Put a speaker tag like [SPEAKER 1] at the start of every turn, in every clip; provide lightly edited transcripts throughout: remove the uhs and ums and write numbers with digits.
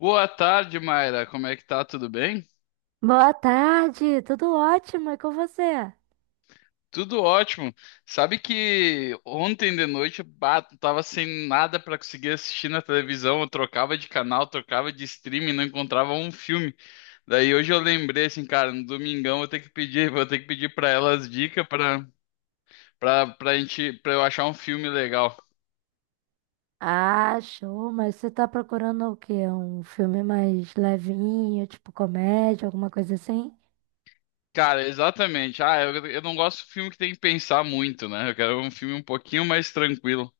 [SPEAKER 1] Boa tarde, Mayra. Como é que tá? Tudo bem?
[SPEAKER 2] Boa tarde, tudo ótimo, e com você?
[SPEAKER 1] Tudo ótimo. Sabe que ontem de noite, bah, tava sem nada pra conseguir assistir na televisão. Eu trocava de canal, trocava de streaming, não encontrava um filme. Daí hoje eu lembrei assim, cara, no domingão eu tenho que pedir, vou ter que pedir pra elas dicas pra gente, para eu achar um filme legal.
[SPEAKER 2] Ah, show, mas você tá procurando o quê? Um filme mais levinho, tipo comédia, alguma coisa assim?
[SPEAKER 1] Cara, exatamente. Ah, eu não gosto de filme que tem que pensar muito, né? Eu quero um filme um pouquinho mais tranquilo.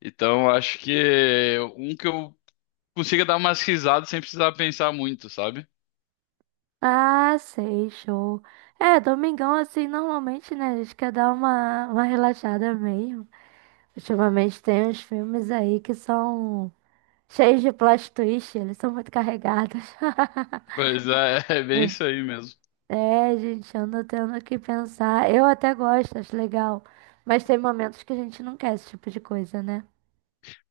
[SPEAKER 1] Então, acho que um que eu consiga dar umas risadas sem precisar pensar muito, sabe?
[SPEAKER 2] Ah, sei, show. É, domingão assim, normalmente, né, a gente quer dar uma relaxada mesmo. Ultimamente tem uns filmes aí que são cheios de plot twist, eles são muito carregados.
[SPEAKER 1] Pois é, é bem isso aí mesmo.
[SPEAKER 2] É, gente, ando tendo que pensar. Eu até gosto, acho legal. Mas tem momentos que a gente não quer esse tipo de coisa, né?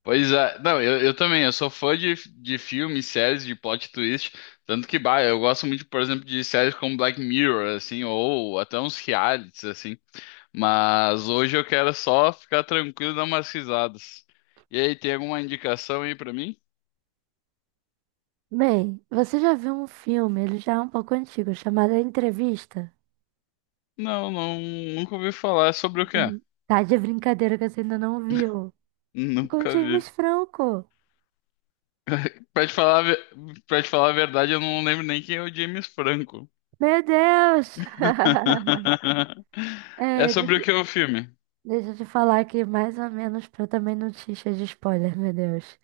[SPEAKER 1] Pois é, não, eu também, eu sou fã de filmes, séries, de plot twist, tanto que, bah, eu gosto muito, por exemplo, de séries como Black Mirror, assim, ou até uns realities, assim, mas hoje eu quero só ficar tranquilo e dar umas risadas. E aí, tem alguma indicação aí pra mim?
[SPEAKER 2] Bem, você já viu um filme, ele já é um pouco antigo, chamado A Entrevista?
[SPEAKER 1] Não, não, nunca ouvi falar, é sobre o quê?
[SPEAKER 2] Uhum. Tá de brincadeira que você ainda não viu. Com o
[SPEAKER 1] Nunca vi.
[SPEAKER 2] James Franco.
[SPEAKER 1] Pra te falar, a ve- Pra te falar a verdade, eu não lembro nem quem é o James Franco.
[SPEAKER 2] Meu Deus!
[SPEAKER 1] É
[SPEAKER 2] É,
[SPEAKER 1] sobre o que é o filme?
[SPEAKER 2] deixa eu te falar aqui mais ou menos pra eu também não te encher de spoiler, meu Deus.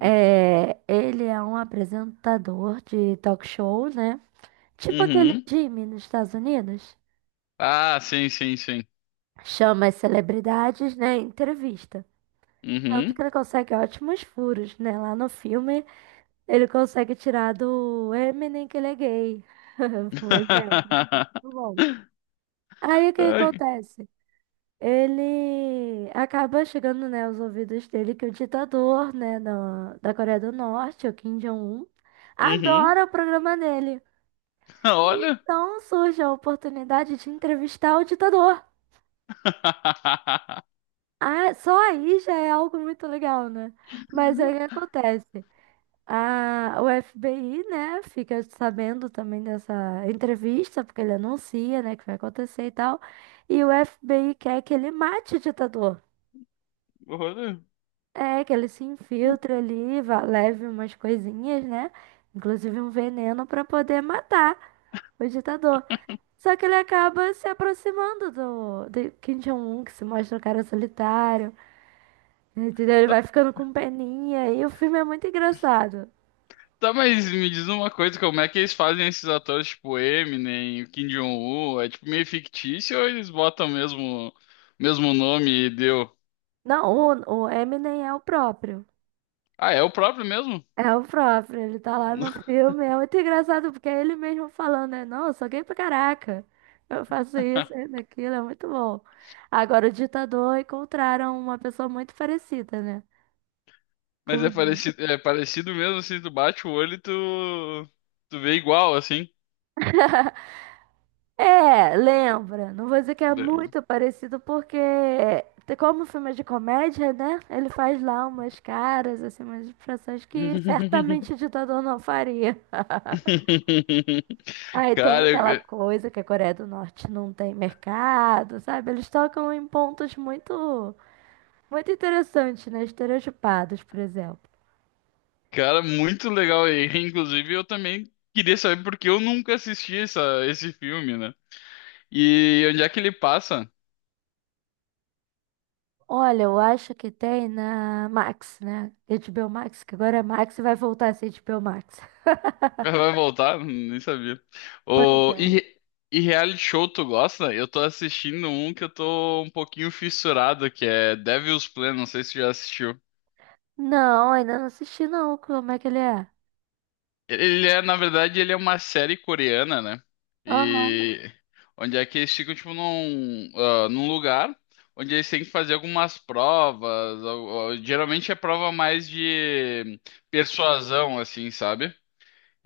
[SPEAKER 2] É, ele é um apresentador de talk show, né? Tipo aquele
[SPEAKER 1] Uhum.
[SPEAKER 2] Jimmy nos Estados Unidos.
[SPEAKER 1] Ah, sim, sim, sim.
[SPEAKER 2] Chama as celebridades, né? em Entrevista. Tanto
[SPEAKER 1] Uhum.
[SPEAKER 2] que ele consegue ótimos furos, né? Lá no filme, ele consegue tirar do Eminem que ele é gay. Um exemplo. Muito bom. Aí o que
[SPEAKER 1] Ai.
[SPEAKER 2] acontece? Ele acaba chegando, né, aos ouvidos dele que o ditador, né, da Coreia do Norte, o Kim Jong-un,
[SPEAKER 1] Uhum.
[SPEAKER 2] adora o programa dele.
[SPEAKER 1] Olha.
[SPEAKER 2] Então surge a oportunidade de entrevistar o ditador. Ah, só aí já é algo muito legal, né? Mas aí o que acontece? O FBI, né, fica sabendo também dessa entrevista, porque ele anuncia, né, que vai acontecer e tal. E o FBI quer que ele mate o ditador.
[SPEAKER 1] Olha.
[SPEAKER 2] É, que ele se infiltre ali, leve umas coisinhas, né? Inclusive um veneno para poder matar o ditador. Só que ele acaba se aproximando do Kim Jong-un, que se mostra um cara solitário. Entendeu? Ele vai ficando com peninha e o filme é muito engraçado.
[SPEAKER 1] Tá, mas me diz uma coisa, como é que eles fazem esses atores tipo Eminem, o Kim Jong-un? É tipo meio fictício ou eles botam mesmo nome e deu?
[SPEAKER 2] Não, o Eminem é o próprio.
[SPEAKER 1] Ah, é o próprio mesmo?
[SPEAKER 2] É o próprio, ele tá lá no filme. É muito engraçado porque é ele mesmo falando, né? Não, eu sou gay pra caraca. Eu faço isso, isso, aquilo, é muito bom. Agora, o ditador encontraram uma pessoa muito parecida, né?
[SPEAKER 1] Mas
[SPEAKER 2] Com
[SPEAKER 1] é parecido mesmo, assim, tu bate o olho e tu, tu vê igual, assim.
[SPEAKER 2] é, lembra. Não vou dizer que é muito parecido, porque, como o filme é de comédia, né? Ele faz lá umas caras, assim, umas expressões que certamente o ditador não faria. Aí tem
[SPEAKER 1] Cara,
[SPEAKER 2] aquela
[SPEAKER 1] eu-
[SPEAKER 2] coisa que a Coreia do Norte não tem mercado, sabe? Eles tocam em pontos muito interessantes, né? Estereotipados, por exemplo.
[SPEAKER 1] cara, muito legal. E, inclusive, eu também queria saber porque eu nunca assisti essa, esse filme, né? E onde é que ele passa?
[SPEAKER 2] Olha, eu acho que tem na Max, né? HBO Max, que agora é Max e vai voltar a ser H B o Max.
[SPEAKER 1] Vai voltar? Nem sabia.
[SPEAKER 2] Pois
[SPEAKER 1] O, e,
[SPEAKER 2] é.
[SPEAKER 1] re- e reality show, tu gosta? Eu tô assistindo um que eu tô um pouquinho fissurado, que é Devil's Plan, não sei se tu já assistiu.
[SPEAKER 2] Não, ainda não assisti não. Como é que ele é?
[SPEAKER 1] Ele é, na verdade, ele é uma série coreana, né?
[SPEAKER 2] Aham.
[SPEAKER 1] E onde é que eles ficam, tipo, num, ah, num lugar onde eles têm que fazer algumas provas. Geralmente é prova mais de persuasão, assim, sabe?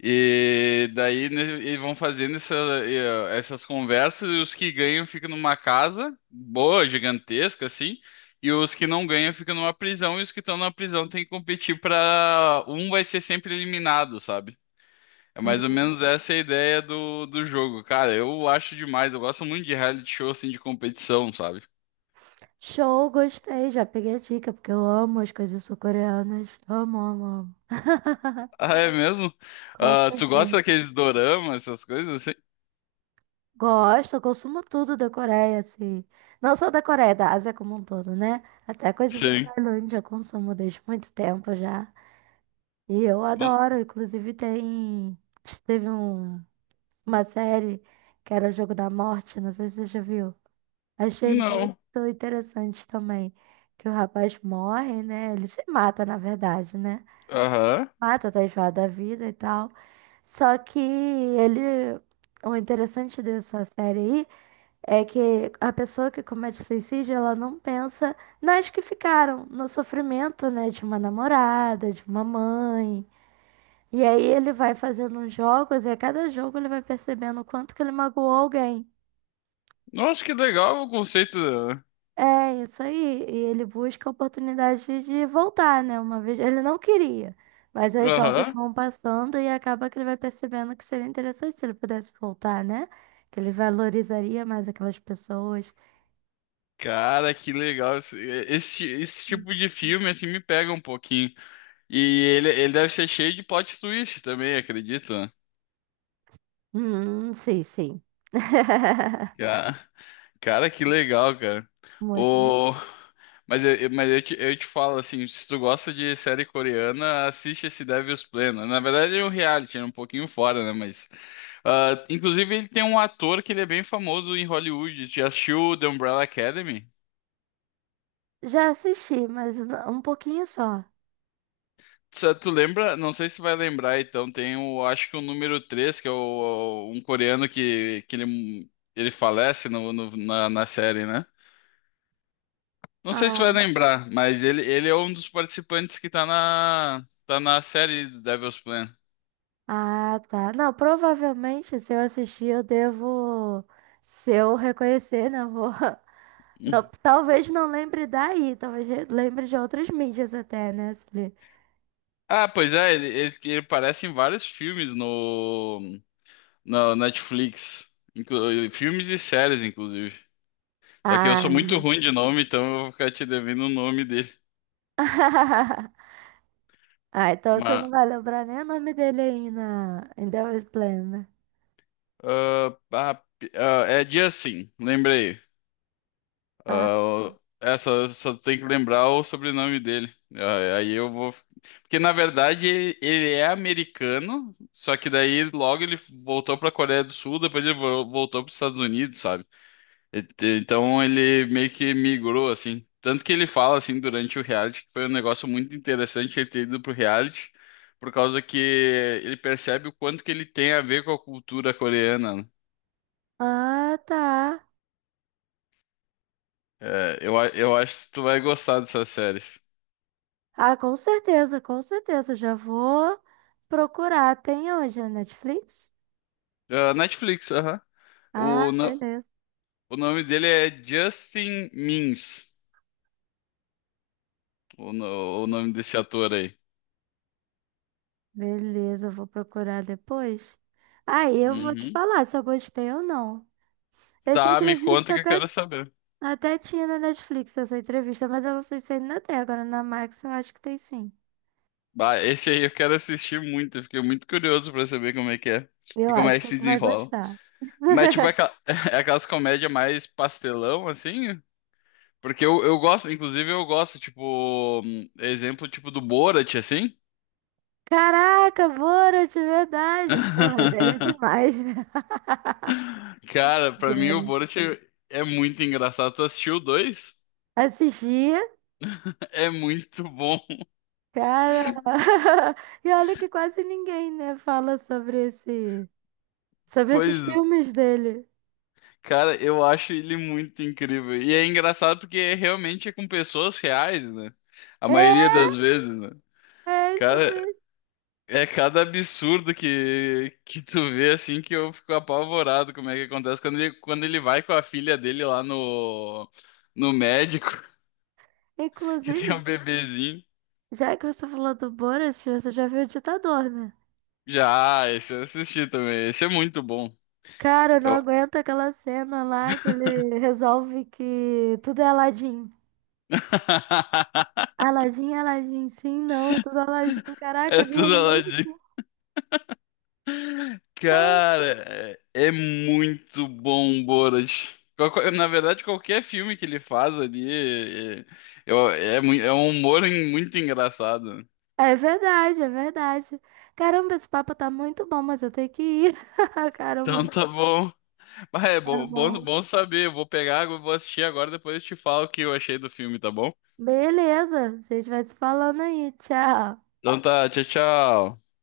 [SPEAKER 1] E daí né, eles vão fazendo essas conversas e os que ganham ficam numa casa boa, gigantesca, assim. E os que não ganham ficam numa prisão, e os que estão na prisão têm que competir pra. Um vai ser sempre eliminado, sabe? É mais ou
[SPEAKER 2] Hum.
[SPEAKER 1] menos essa a ideia do jogo. Cara, eu acho demais. Eu gosto muito de reality show, assim, de competição, sabe?
[SPEAKER 2] Show, gostei. Já peguei a dica, porque eu amo as coisas sul-coreanas. Amo, amo, amo.
[SPEAKER 1] Ah, é mesmo?
[SPEAKER 2] Com
[SPEAKER 1] Ah, tu gosta
[SPEAKER 2] certeza.
[SPEAKER 1] daqueles doramas, essas coisas assim?
[SPEAKER 2] Gosto, eu consumo tudo da Coreia, assim. Não só da Coreia, da Ásia como um todo, né? Até coisas da
[SPEAKER 1] Sim.
[SPEAKER 2] Tailândia eu consumo desde muito tempo já. E eu
[SPEAKER 1] N-
[SPEAKER 2] adoro. Inclusive, tem. Teve um... uma série que era o Jogo da Morte, não sei se você já viu. Achei muito
[SPEAKER 1] Não.
[SPEAKER 2] interessante também que o rapaz morre, né? Ele se mata, na verdade, né?
[SPEAKER 1] Aham.
[SPEAKER 2] Mata, tá enjoado da vida e tal. Só que ele. O interessante dessa série aí é que a pessoa que comete suicídio, ela não pensa nas que ficaram, no sofrimento, né? De uma namorada, de uma mãe. E aí ele vai fazendo uns jogos e a cada jogo ele vai percebendo o quanto que ele magoou alguém.
[SPEAKER 1] Nossa, que legal o conceito.
[SPEAKER 2] É isso aí. E ele busca a oportunidade de voltar, né? Uma vez ele não queria, mas aí os jogos
[SPEAKER 1] Aham.
[SPEAKER 2] vão passando e acaba que ele vai percebendo que seria interessante se ele pudesse voltar, né? Que ele valorizaria mais aquelas pessoas.
[SPEAKER 1] Cara, que legal. Esse tipo de filme, assim, me pega um pouquinho. E ele deve ser cheio de plot twist também, acredito. Né?
[SPEAKER 2] Sim, sim.
[SPEAKER 1] Cara. Cara, que legal, cara.
[SPEAKER 2] Muito legal.
[SPEAKER 1] O... Mas, eu te falo assim, se tu gosta de série coreana, assiste esse Devil's Plano. Na verdade é um reality, é um pouquinho fora, né? Mas, ah, inclusive ele tem um ator que ele é bem famoso em Hollywood. Já assistiu The Umbrella Academy?
[SPEAKER 2] Já assisti, mas um pouquinho só.
[SPEAKER 1] Tu lembra? Não sei se tu vai lembrar, então tem o, acho que o número 3 que é o, um coreano que, ele falece na série, né? Não sei se vai
[SPEAKER 2] Ah,
[SPEAKER 1] lembrar, mas ele é um dos participantes que tá tá na série Devil's Plan.
[SPEAKER 2] ah, tá. Não, provavelmente se eu assistir eu devo, se eu reconhecer, né? Eu vou.
[SPEAKER 1] Hum.
[SPEAKER 2] Não, talvez não lembre daí, talvez lembre de outras mídias até, né? Celi?
[SPEAKER 1] Ah, pois é, ele aparece em vários filmes no Netflix. Filmes e séries, inclusive. Só que eu sou
[SPEAKER 2] Ah.
[SPEAKER 1] muito ruim de nome, então eu vou ficar te devendo o nome dele.
[SPEAKER 2] Ah, então você não
[SPEAKER 1] Mas,
[SPEAKER 2] vai lembrar nem o nome dele aí na em The Way Plan, né?
[SPEAKER 1] ah, ah, é dia sim, lembrei.
[SPEAKER 2] Ah,
[SPEAKER 1] Ah, é, só tem que lembrar o sobrenome dele. Ah, aí eu vou. Porque na verdade ele é americano, só que daí logo ele voltou pra Coreia do Sul, depois ele voltou pros Estados Unidos, sabe? E- Então ele meio que migrou assim. Tanto que ele fala assim durante o reality que foi um negócio muito interessante ele ter ido pro reality, por causa que ele percebe o quanto que ele tem a ver com a cultura coreana. Né?
[SPEAKER 2] ah, tá.
[SPEAKER 1] Eu acho que tu vai gostar dessas séries.
[SPEAKER 2] Ah, com certeza, com certeza. Já vou procurar. Tem onde? Na Netflix?
[SPEAKER 1] Ah, Netflix, aham.
[SPEAKER 2] Ah,
[SPEAKER 1] O, no-
[SPEAKER 2] beleza.
[SPEAKER 1] O nome dele é Justin Mins o, no- o nome desse ator aí.
[SPEAKER 2] Beleza, eu vou procurar depois. Aí eu vou te
[SPEAKER 1] Uhum.
[SPEAKER 2] falar se eu gostei ou não. Essa
[SPEAKER 1] Tá, me conta
[SPEAKER 2] entrevista
[SPEAKER 1] que eu
[SPEAKER 2] até.
[SPEAKER 1] quero saber.
[SPEAKER 2] Até tinha na Netflix essa entrevista, mas eu não sei se ainda tem. Agora na Max eu acho que tem sim.
[SPEAKER 1] Bah, esse aí eu quero assistir muito, eu fiquei muito curioso pra saber como é que é
[SPEAKER 2] Eu
[SPEAKER 1] e como
[SPEAKER 2] acho
[SPEAKER 1] é que
[SPEAKER 2] que
[SPEAKER 1] se
[SPEAKER 2] você vai
[SPEAKER 1] desenrola.
[SPEAKER 2] gostar.
[SPEAKER 1] Mas tipo, é aquelas comédias mais pastelão, assim, porque eu gosto, inclusive eu gosto, tipo, exemplo tipo do Borat, assim.
[SPEAKER 2] Caraca, Borat, verdade. Porra, dele é demais, meu
[SPEAKER 1] Cara, pra mim o
[SPEAKER 2] Deus.
[SPEAKER 1] Borat é muito engraçado. Tu assistiu o dois?
[SPEAKER 2] Assistia,
[SPEAKER 1] É muito bom.
[SPEAKER 2] cara. E olha que quase ninguém, né, fala sobre sobre esses
[SPEAKER 1] Pois,
[SPEAKER 2] filmes dele.
[SPEAKER 1] cara, eu acho ele muito incrível. E é engraçado porque realmente é com pessoas reais, né? A maioria das vezes, né?
[SPEAKER 2] É, é isso
[SPEAKER 1] Cara,
[SPEAKER 2] mesmo.
[SPEAKER 1] é cada absurdo que tu vê assim que eu fico apavorado como é que acontece quando quando ele vai com a filha dele lá no médico, que
[SPEAKER 2] Inclusive,
[SPEAKER 1] tem um bebezinho.
[SPEAKER 2] já que você falou do Borat, você já viu o Ditador, né?
[SPEAKER 1] Já, ah, esse eu assisti também. Esse é muito bom.
[SPEAKER 2] Cara, eu não
[SPEAKER 1] Eu...
[SPEAKER 2] aguento aquela cena lá que ele resolve que tudo é Aladdin. Aladdin, Aladdin, sim, não, é tudo Aladdin. Caraca,
[SPEAKER 1] É
[SPEAKER 2] eu vi
[SPEAKER 1] tudo lá.
[SPEAKER 2] muito.
[SPEAKER 1] Cara, é muito bom, Borat. Na verdade, qualquer filme que ele faz ali é um humor muito engraçado.
[SPEAKER 2] É verdade, é verdade. Caramba, esse papo tá muito bom, mas eu tenho que ir. Caramba,
[SPEAKER 1] Então tá bom. Mas é
[SPEAKER 2] tá
[SPEAKER 1] bom, bom,
[SPEAKER 2] bom.
[SPEAKER 1] bom saber. Eu vou pegar, eu vou assistir agora, depois eu te falo o que eu achei do filme, tá bom?
[SPEAKER 2] Beleza, a gente vai se falando aí. Tchau.
[SPEAKER 1] Então tá, tchau, tchau.